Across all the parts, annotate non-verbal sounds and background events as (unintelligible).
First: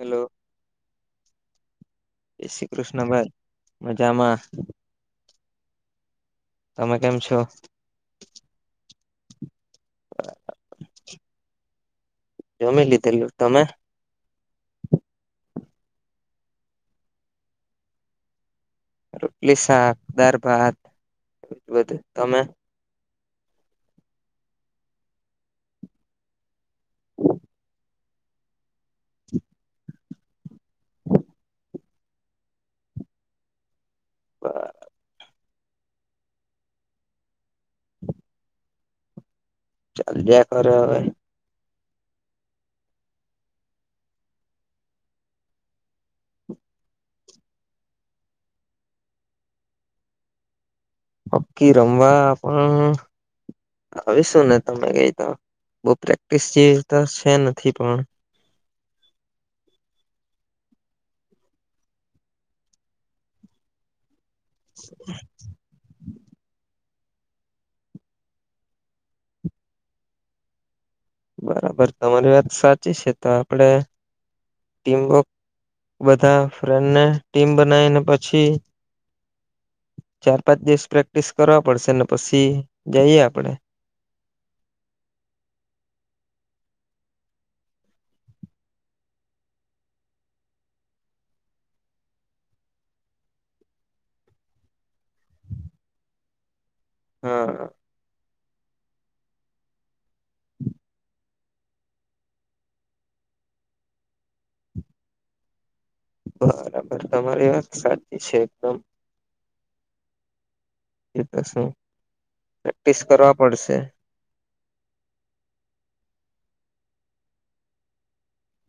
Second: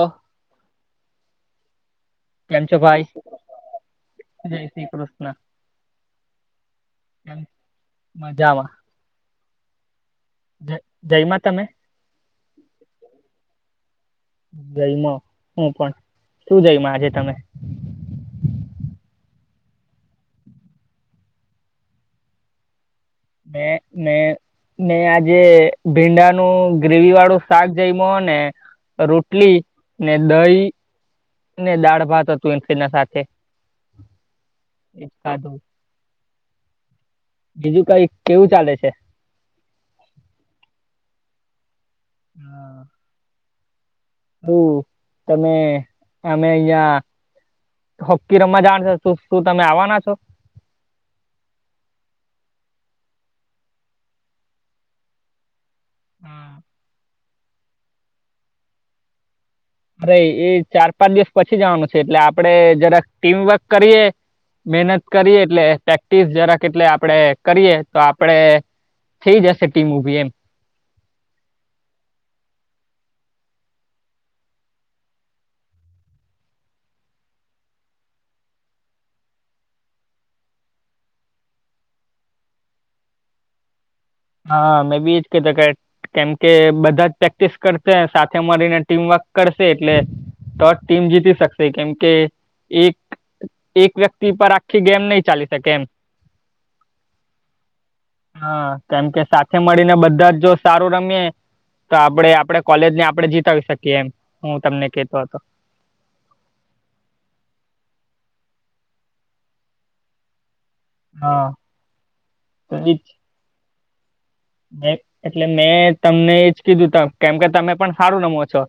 Hello જય કેમ શ્રી છો ભાઈ? કૃષ્ણભાઈ મજામાં જય શ્રી કૃષ્ણ. તમે કેમ છો? મજામાં. જમ્યા તમે? જમી લીધેલું. તમે? જમ્યા હું પણ, શું જમ્યા આજે તમે? રોટલી, શાક, દાળ, ભાત બધું. તમે? મે મે ને આજે ભીંડાનું ગ્રેવી વાળું શાક જઈમો હો ને રોટલી ને દહી ને દાળ ભાત હતું, એના સાથે એજ ખાધું. બીજું કઈ કેવું ચાલે છે? ચાલ્યા કરે હવે. હા. (unintelligible) તમે અમે અહીંયા હોકી રમવા જવાના છે શું તમે આવવાના છો હોકી રમવા પણ આવીશું ને તમે કેય તો બો પ્રેક્ટિસ જે તો છે નથી પણ અરે એ ચાર પાંચ દિવસ પછી જવાનું છે એટલે આપડે જરાક ટીમ વર્ક કરીએ મહેનત કરીએ એટલે પ્રેક્ટિસ જરાક એટલે આપડે કરીએ તો આપડે થઈ જશે ટીમ ઉભી એમ બરાબર તમારી વાત સાચી છે તો આપડે ટીમવર્ક બધા ફ્રેન્ડને ટીમ બનાવીને પછી ચાર પાંચ દિવસ પ્રેક્ટિસ કરવા પડશે ને પછી જઈએ આપડે હા મેં બી એજ કેતો કે કેમ કે બધા જ પ્રેક્ટિસ કરશે સાથે મળીને ટીમવર્ક કરશે એટલે તો જ ટીમ જીતી શકશે કેમ કે એક એક વ્યક્તિ પર આખી ગેમ નહી ચાલી શકે એમ હા હા કેમ કે સાથે મળીને બધા જો સારું રમીએ તો આપણે આપડે કોલેજ ને આપણે જીતાવી શકીએ એમ હું તમને કેતો હતો બરાબર તમારી વાત સાચી છે એકદમ એ તો હા શું તો ઈ પ્રેક્ટિસ જ કરવા પડશે એટલે મેં તમને એજ કીધું ત કેમ કે તમે પણ સારું રમો છો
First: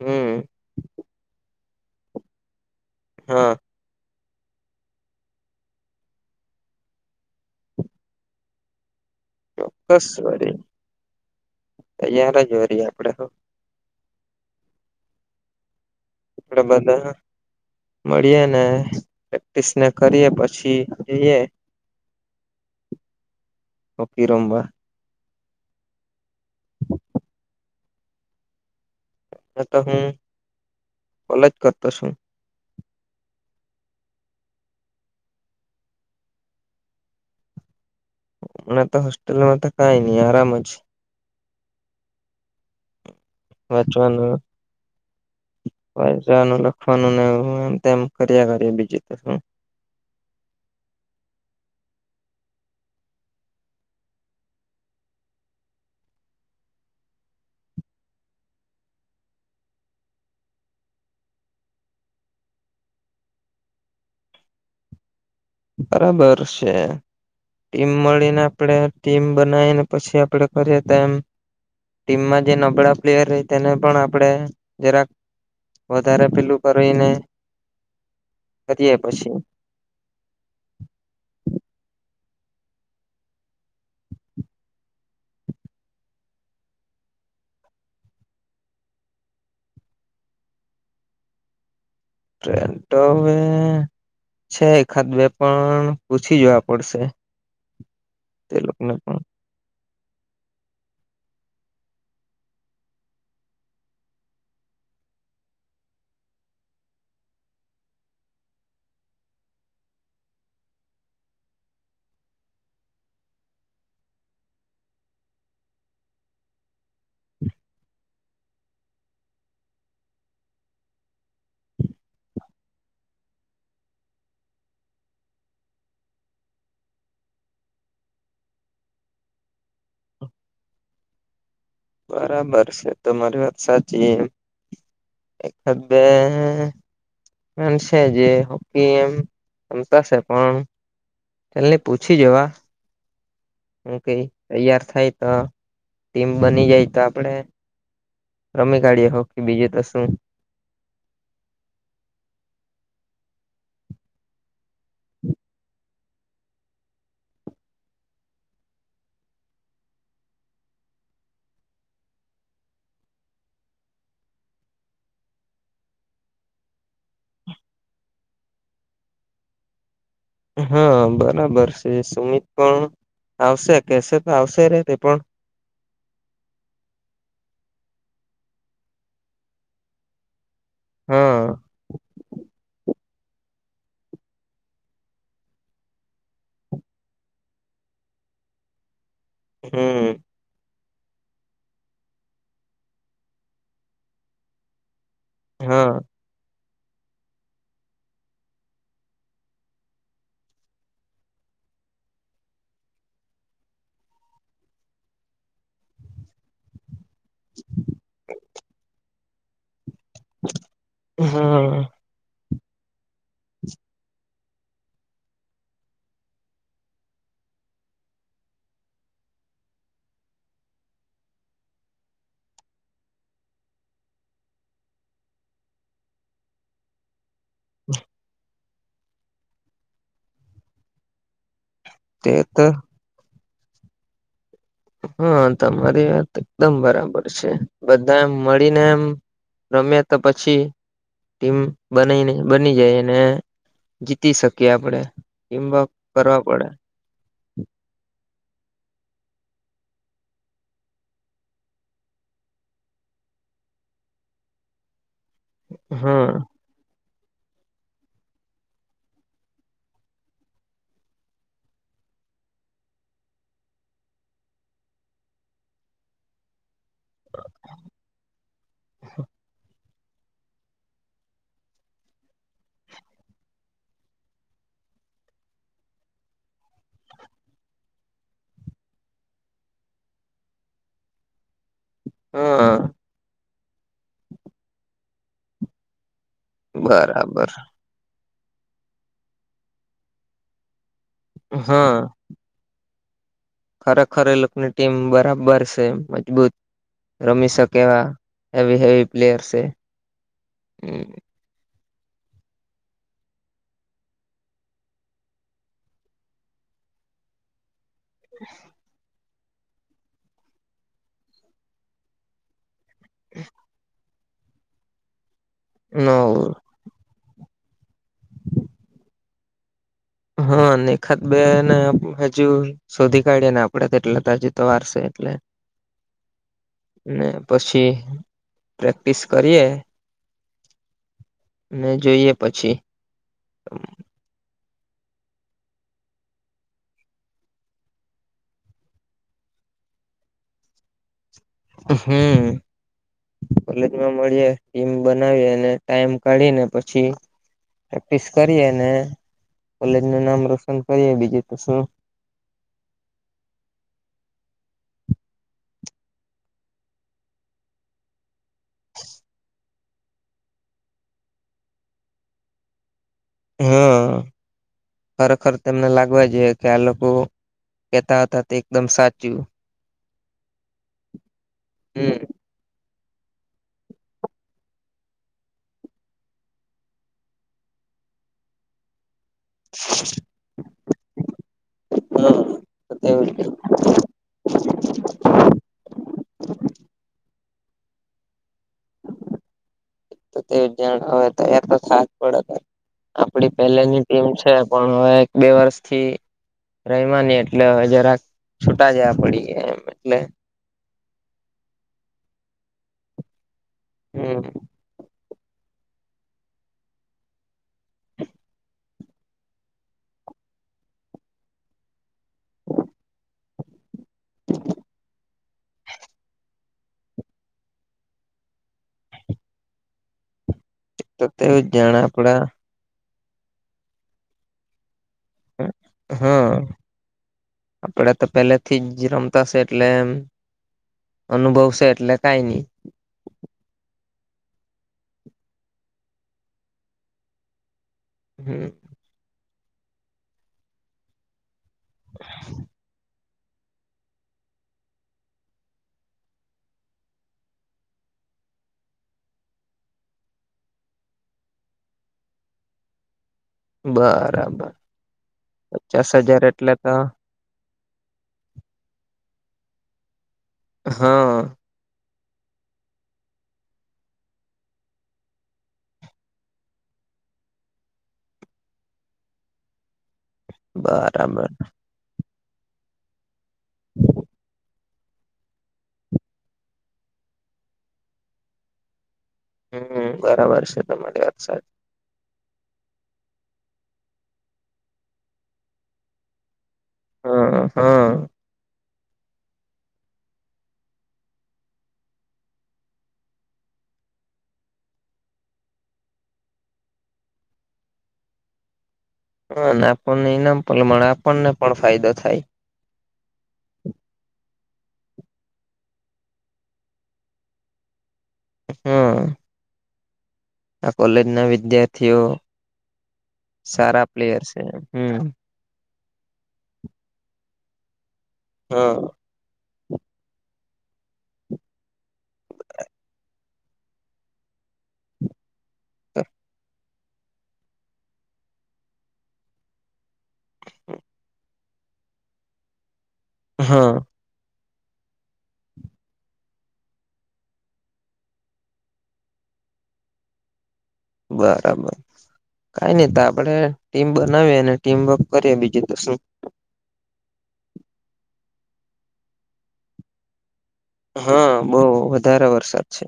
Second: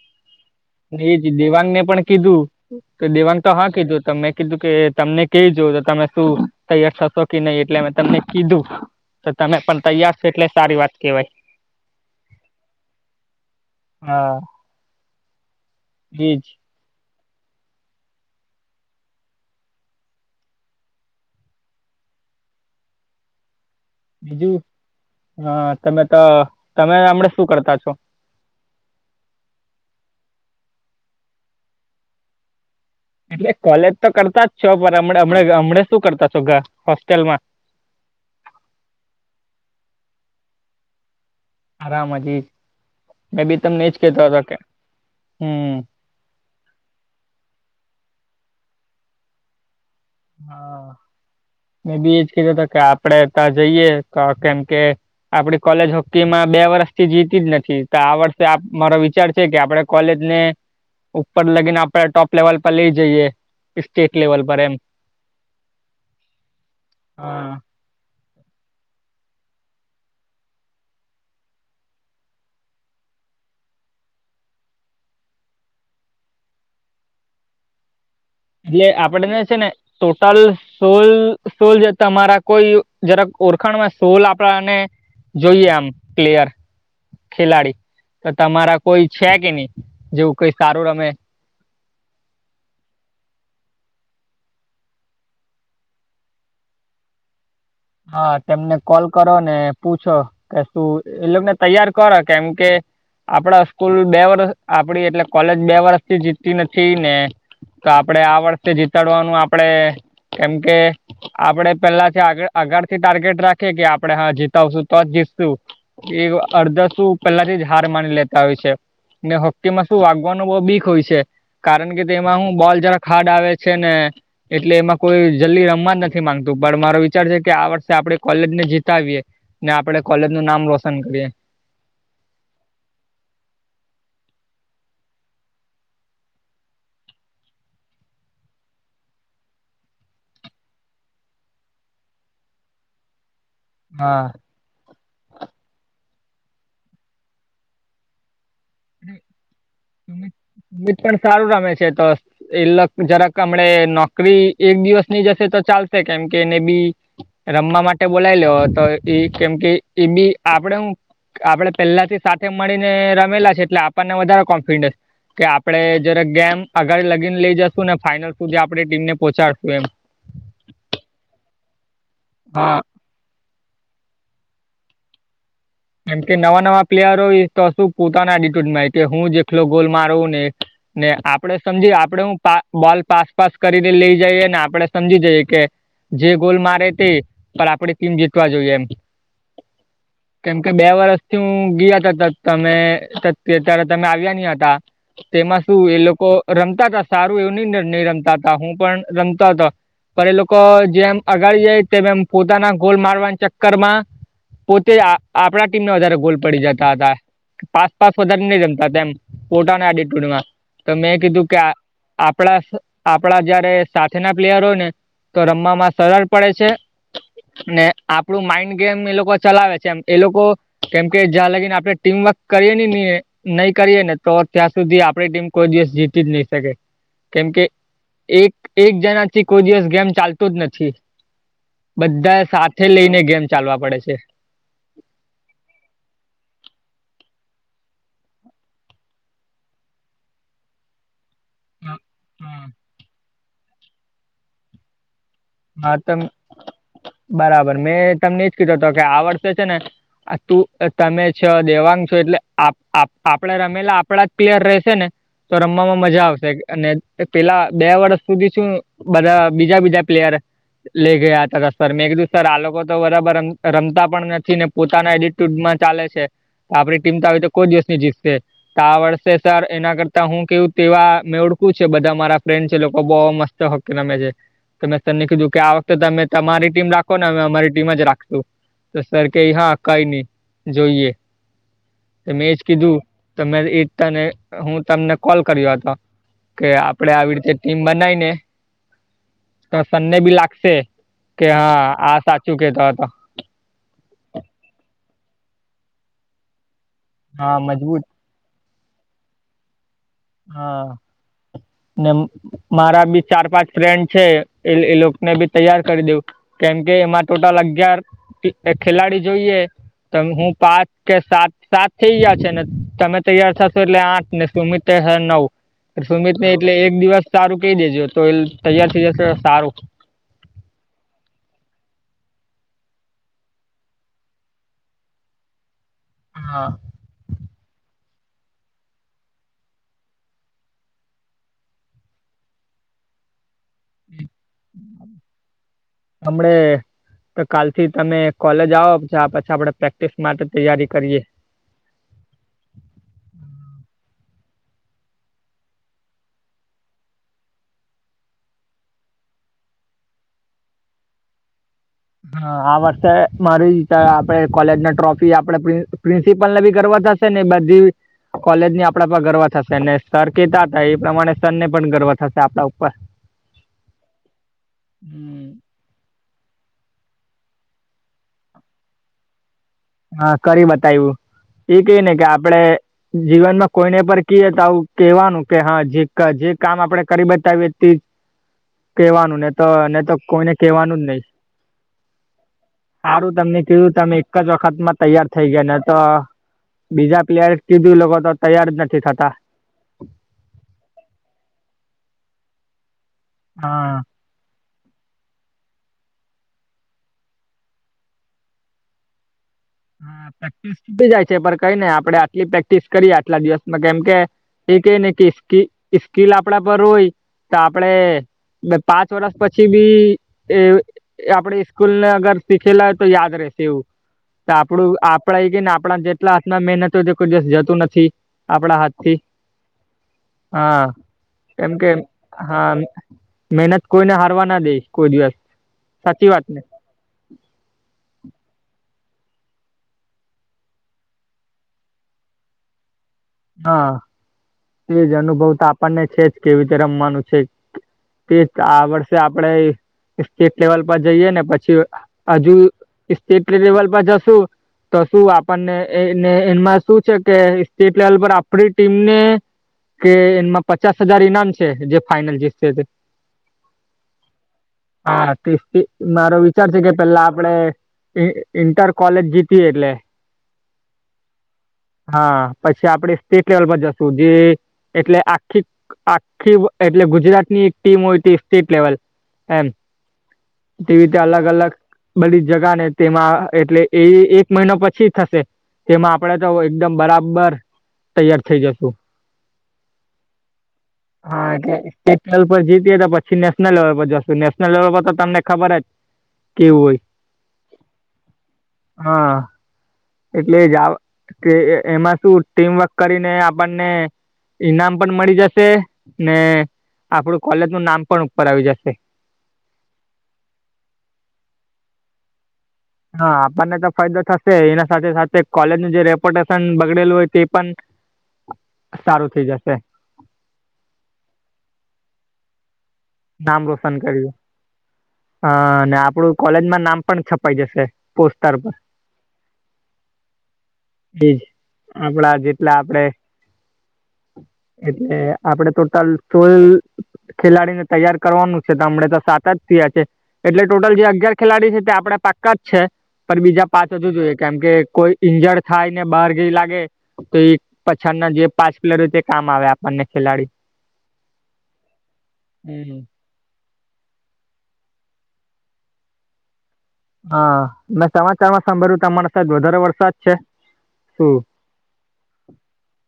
હમ એ જ દેવાંગને પણ કીધું તો દેવાંગ તો હા કીધું તો મેં કીધું કે તમને કેય જો તો તમે શું તૈયાર થશો કે નહી એટલે અ તમને કીધું તો તમે પણ ચોક્કસ તૈયાર છે એટલે વરી સારી વાત કેહેવાય તૈયાર જ વરી આપડે હો. હા વ્રીજ બધાના (unintelligible) મળીએ ને પ્રેક્ટિસ ને કરીએ પછી જઈએ હ બીજું હ તમે તો તમે હમણા શું કરતા છો એ તો હું કોલેજ કરતો છું એટલે કોલેજ તો કરતા જ છો પણ હમણા હમણા શું કરતા છો ઘ હોસ્ટેલમાં મે તો હોસ્ટેલમાં તો કઈ નહી આરામ જ આરામ હજી મે બી તમને એ જ કેતો કે હમ્મ પૈસાનું લખવાનું એમ તેમ કર્યા કરે બીજુ તો શુ હા મેં બી એજ કેતો હતો કે આપડે ત્યાં જઈએ કા કેમ કે આપડી કોલેજ હોકી માં બે વર્ષથી જીતી જ નથી તો આ વર્ષે મારો વિચાર છે કે આપડે કોલેજ ને ઉપર લગીને આપડે ટોપ લેવલ પર લઈ જઈએ સ્ટેટ લેવલ પર એમ બરાબર છે હા ટીમ મળીને આપણે ટીમ બનાવીને પછી આપણે કરીએ તો એમ ટીમમાં જે નબળા પ્લેયર રેય તેને પણ આપણે જરાક વધારે પેલું કરે એને એટલે આપડને છે ને ટોટલ સોલ સોલ જે તમારા કોઈ જરાક ઓળખાણ માં સોલ આપડાને જોઈએ આમ પ્લેયર ખેલાડી, તો તમારા કોઈ છે કે નહી, જેવું કઈ સારું રમે? (unintelligible) છે એખાદ બે પણ, પૂછી જોવા પડશે. હા તે તેમને લોકોને કોલ પણ કરો ને. પૂછો કે શું, એ લોકોને તૈયાર કરો, કેમ કે- આપડા સ્કૂલ બે વરસ આપડી એટલે કોલેજ બે વરષથી જીતતી નથી ને. તો આપડે આ વર્ષે જીતાડવાનું આપડે કેમ કે આપડે પેલાથી આગળ આગળ થી ટાર્ગેટ રાખીએ કે આપડે હા જીતાવશું તોજ જીતશું. એ અડધાસું, પહેલાથી જ હાર માની લેતા હોય છે. ને હોક્કી માં શું, વાગવાનું બહુ બીક હોય છે. કારણ કે તેમાં હું, બોલ જરા ખાડા આવે છે ને. એટલે એમાં કોઈ જલ્દી રમવા નથી માંગતું‌ (unintelligible) વિચાર કે આ વર્ષે આપે કોલેજ ને જીતાવીએ ને આપડે કોલેજ નું નામ રોશન કરીએ. બરાબર છે તમારી વાત સાચી એમ એક બે હાલશે જે હોય એમ રમતાશે પણ. પેલ્લા પૂછી જોવે એને હા કઈ તૈયાર થાય તો, ટીમ બની જાય તો આપડે રમી કાઢીએે હો કી બીજું તો શું મીત પણ સારું રમે છે તો એ લક જરાક હમડા નોકરી એક દિવસ ની જ હશે તો ચાલશે, કેમ કેને બી રમવા માટે બોલાવી લેવો તો ઈ, કેમ કે, ઈ બી આપડે હું આપડે પહેલાથી સાથે મળીને રમેલા છે એટલે આપણને વધારે કોન્ફિડન્સ કે આપડે જરાક‌ ગેમ આગલ લગીને લઇ જશું ને ફાઈનલ સુધી આપણે ટીમને પહોંચાડશું, એમ. હા બરાબર છે સુમિત હા પણ આવશે, કેશે તો આવશે ને તે પણ. કેમકે નવા નવા પ્લેયર હોય, તો શું, પોતાના એડિટ્યુડમાં હોય, કે હું, જેટલો ગોલ મારું ને ને હા આપડે સમજીએ, આપડે હું પા બોલ પાસ પાસ કરીને લઈ જઈએ ને, આપડે સમજી જઈએ કે જે ગોલ મારે તે, પણ આપણી ટીમ જીતવા જોઈએ એમ. હમ કેમ કે, બે વર્ષથી હું, ગિયા કરતોતો તમે ત્યારે તમે આવ્યા નહીં હતા. તેમાં શું, હા એ લોકો રમતાતા સારું એવું બન્ને રમતા હતા, હું પણ રમતા હતો. પણ એ લોકો જેમ, આગાળ જાઈય તેમ એમ પોતાના ગોલ મારવાના ચક્કર માં પોતે આ આપણા ટીમને વધારે ગોલ પડી જતા હતા. પાસ પાસ વધારે નહી જમતાતા ન. પોતાના (unintelligible) (unintelligible) તો મેં કીધું કે આ હા આપણાસ આપણા જયારે સાથે ના પ્લેયર હોય ને તો, રમવામાં સરળ પડે છે. ને આપડું માઈન્ડ ગેમ ને એ લોકો ચલાવે છે એમ એ લોકો, કેમ કે, જ્યાં લગીને આપડે ટીમવર્ક કરીએ નહીં ને એ નહી કરીએ ને તો, ત્યાં સુધી આપડી ટીમ, કોઈ દિવસ જીતી જ નહી શકે. કેમ કે, એક એક જણાથી, કોઈ દિવસ ગેમ ચાલતું જ નથી. તે બધા, તો સાથે લઈને, ગેમ ચાલવા પડે છે. હા યાર, તમારી વાત, એકદમ બરાબર છે. બધાય મળીને એમ રમ્યા તો પછી ટીમ બનાઈને બની જાય, ને, જીતી શકીએ આપડે. ટીમવર્ક હા તન કરવા પડે બરાબર મેં તમને એ જ કીધો હતો કે આ વર્ષે છે ને આ તું તમે છ દેવાંગ છો એટલે આપ આપ આપડા રમેલા આપડા જ ક્લિયર રહેશે ને. તો રમવામાં મજા હા આવશે. અને પેલા બે વર્ષ સુધી શું બધા બીજા બીજા પ્લેયર લઈ ગયા તા હતા સર મેં કીધું સર આ લોકો તો બરાબર રમતા પણ નથી ને પોતાના એડટ ટૂંક માં ચાલે છે તો આપડી ટીમ તો આવી તો કો જ દિવસની જીતશે. તો આ વર્ષે સર એના કરતા હું કેવું તેવા મેળખું છે બધા મારા ફ્રેન્ડ છે લોકો બહુ મસ્ત હ કે નામે છે. તમને કીધું કે આ વખતે તમે તમારી ટીમ રાખો ને અમે અમારી ટીમ જ રાખશું. તો સર કઈ હા કઈ નહી જોઈએ. મેં એજ હા કીધું તમે એકતા ને હું તમને કોલ કર્યો હતો. કે આપડે આવી બરાબર રીતે ટીમ બનાઈ ને તો તને બી લાગશે કે હા આ સાચું કેતા હતા. ખરેખર એ લોકોની ટીમ બરાબર છે મજબૂત રમી હા શકે મજબૂત એવા. હેવી હેવી પ્લેયર સે. હા ને એમ મારા બી ચાર પાંચ ફ્રેન્ડ છે એ એ લોકોને બી તૈયાર કરી દેવું. કેમ કે એમાં ટોટલ અગિયાર કે એક ખેલાડી જોઈએ તો હું પાંચ કે સાત સાત થઈ ગયા છે ને તમે તૈયાર થશો એટલે આઠ ને સુમિત થશે નવ નો સુમિત નહી એટલે એક દિવસ સારું કહી દેજો તો એ તૈયાર થઈ જશે સારું હા નિખાત બેને હજુ શોધી કાઢીએ ને આપણે તેટલે તો હજી તો વારસે એટલે. હા. ને પછી પ્રેક્ટિસ કરીએ ને જોઈએ પછી હમ્મ. અમન્ડે તો કાલથી તમે કોલેજ આવો ત્યારે પછી આપણે પ્રેક્ટિસ માટે તૈયારી કરીએ. હમ્મ. કોલેજમાં મળીએ ટીમ બનાવીએ અને ટાઈમ કાઢીને પછી પ્રેક્ટિસ કરીએ ને કોલેજ નું નામ રોશન કરીએ બીજું તો શું હા આ વર્ષે મારી આપણે કોલેજ ની ટ્રોફી આપણે પ્રિન્સી પ્રિન્સિપલ ને ભી ગર્વ થશે થશે ને એ બધી કોલેજ ની આપડા પર ગર્વ થશે. તેને સર કેતા હતા એ પ્રમાણે સર ને પણ ગર્વ થશે આપડા ઉપર. હા હમ ખરેખર. તેમને લાગવા જોઈએ કે આ લોકો કેતા હતા તે એકદમ સાચું. હા કરી બતાવ્યું એ કે ને હમ કે આપડે જીવન માં કોઈને પર કહીએ તો આવ કેવાનું કે હા જે જે કામ આપડે કરી બતાવીએ તે કહેવાનું ને તો ને તો કોઈને કવાનું જ નહી સારું તમને કીધું તમને એક જ વખ ખત માં તૈયાર થઈ ગયા ને તો બીજા પ્લેયર કીધું લોકો તો તૈયાર જ નથી થતા. તે જણ હવે તો ત્યાં તો સાથ પડે તે. આપણી હા પહેલેની ટીમ છે પણ હવે એક બે વર્ષથી રમ્યા નહી એટલે જરાક છૂટા જયા પડી ગયા એમ. એટલે હા પેક્ટિસ તૂટી જાય છે પણ કઈ નઈ આપણે આટલી પ્રેક્ટિસ કરીએ આટલા દિવસમાં કેમ કે હમ (unintelligible) કિસ કી ઈ સ્કિલ આપણા પર હોય તો આપણે (unintelligible) પાંચ વરસ પછી ભી (unintelligible) એ આપણી સ્કૂલને અગર શીખેલા હોય તો યાદ રેશ એવું તો આપણું આપણા ઈ કેને આપણાન જેટલા હાથના મેનતો જોકો (unintelligible) દિવસ જતું નથી આપણા હાથથી આ તો તેવું કેમ જ કે જાણે આપડા હા મેનત કોઈને હારવા ના દેય કોઈ દિવસ હ સાચી વાત ને આપણા તો પેલેથી જ રમતાસ એટલેમ અનુભવશે એટલે કાંઈ ની હા તેજ અનુભવ તો આપણને છે જ કેવી રમવાનું છે. ટેસ્ટ હમ આ વર્ષે આપડે સ્ટેટ લેવલ પર જઈએ ને પછી હજુ (unintelligible) પર જશું તો શું આપણને એને એનમાં શું છે કે સ્ટેટ (unintelligible) પર આપણી ટીમને કે એનમાં પચાસ હજાર ઈનામ છે જે ફાઈનલ જીતશે તે બરાબર હા તીસ્તી પચાસ મારો હજાર વિચાર એટલે છે કે તો પેલા આપ (unintelligible) ઇ ઇન્ટર કોલેજ જીકી એટલે હ હા પછી આપડે સ્ટેટ લેવલ પર જશું જે એટલે આખી આખીવ એટલે ગુજરાતની એક ટીમ હોય તે સ્ટેટ લેવલ એમ તે રીતે અલગ બરાબર અલગ બધી જગાને તેમાં એટલે એ એક મહિનો પછી થશે તેમાં આપડે તો એકદમ બરાબર તૈયાર થઈ જશું. હમ્મ બરાબર છે તમારી વાત હા સાચ એટલે સ્ટેટ લેવલ પર જીતીએ તો પછી નેશનલ લેવલ પર જશું નેશનલ લેવલ પર તો તમને ખબર જ કેવું હોય હા-હા હા એટલે જ આવ કે એમાં શું ટીમવર્ક કરીને આપણને ઈનામ પણ મળી જશે ને આપણું કોલેજનું નામ પણ ઉપર આવી જશે હ નાપણને ઈનામ પણ મળે આપણને પણ ફાયદા થાય. હા આપણને તો ફાયદો થશે એના સાથે સાથે કોલેજનું જે રેપોટેશન બગડેલું હોય તે પન હમ સારું થઈ જાશે. આ કોલેજના વિદ્યાર્થીઓ સારા પ્લેયર સે હમ્મ હા ને આપડું કોલેજમાં નામ પણ છપાય જશે (unintelligible) હ ઈ જ આપડા જેટલા આપડે એટલે આપડે ટોટલ સોલ ખેલાડીને તૈયાર કરવાનું છે તો હમણે તો સાત જ થિયા છે. એટલે ટોટલ જે અગિયાર ખેલાડી છે તે આપણે પાક્કા જ છે. પર બીજા પાંચ હા હજું જોઈએ કેમ કે કોઈ ઈંજળ થાય ને બાર ગેય લાગે તો ઈ પછાળના જે પાંચ (unintelligible) હોય તે કામ આવે આપણને ખેલાડી બરાબર કાંઈ હમ ની તો આપડે ટીમ બનાવી અને ટીમ વક કરીએ બીજું તો શું હા મેં સમાચારમાં સાભળ્યું (unintelligible) સાયબ વધારે વરસાદ છે શું હા, બહ વધારે વરસાદ છે.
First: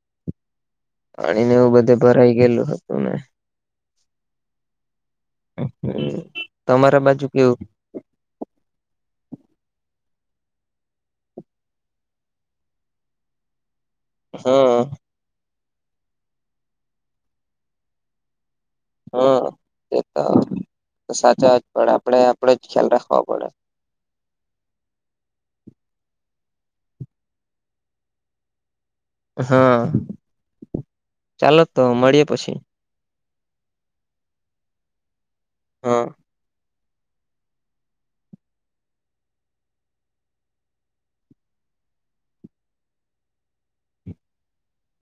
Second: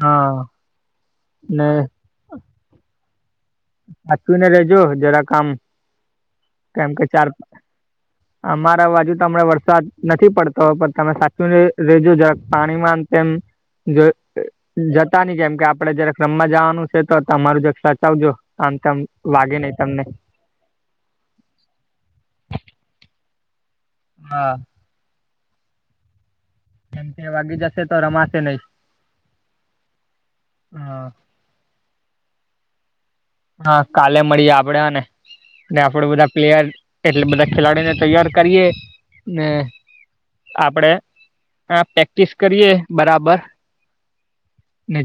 હા. પાણી ને આવું બધે ભરાઈ ગેલું હ હતુ ને. સાચવી ને રેજો જરાક આમ. હમ કેમ તમારા કે બાજુ ચાર કેવું અમારા બાજુ તો હમણાં વરસાદ નથી પડતો પણ તમે સાચું રેજો જરાક પાણીમાં તેમ જો હા જતા નહી કેમ કે આપડે જયારે રમવા જવાનું છે તમારું જ આમ તેમ હા લાગે નહ એ તમને. તો સાચા જ પડે આપડણે આપડે જ ખ્યાલ રાખવાો પડે. હા મ વાગી જશે તો રમાશે નહી. હા હા ચાલો તો મળીએે પછી. હા કાલે મળીએ આપડેને હા આપડે બધા પ્લેયર એટલે બધા ખેલાડીઓને તૈયાર કરીએ ને. આપડે આ પ્રેક્ટિસ કરીએ બરાબર ને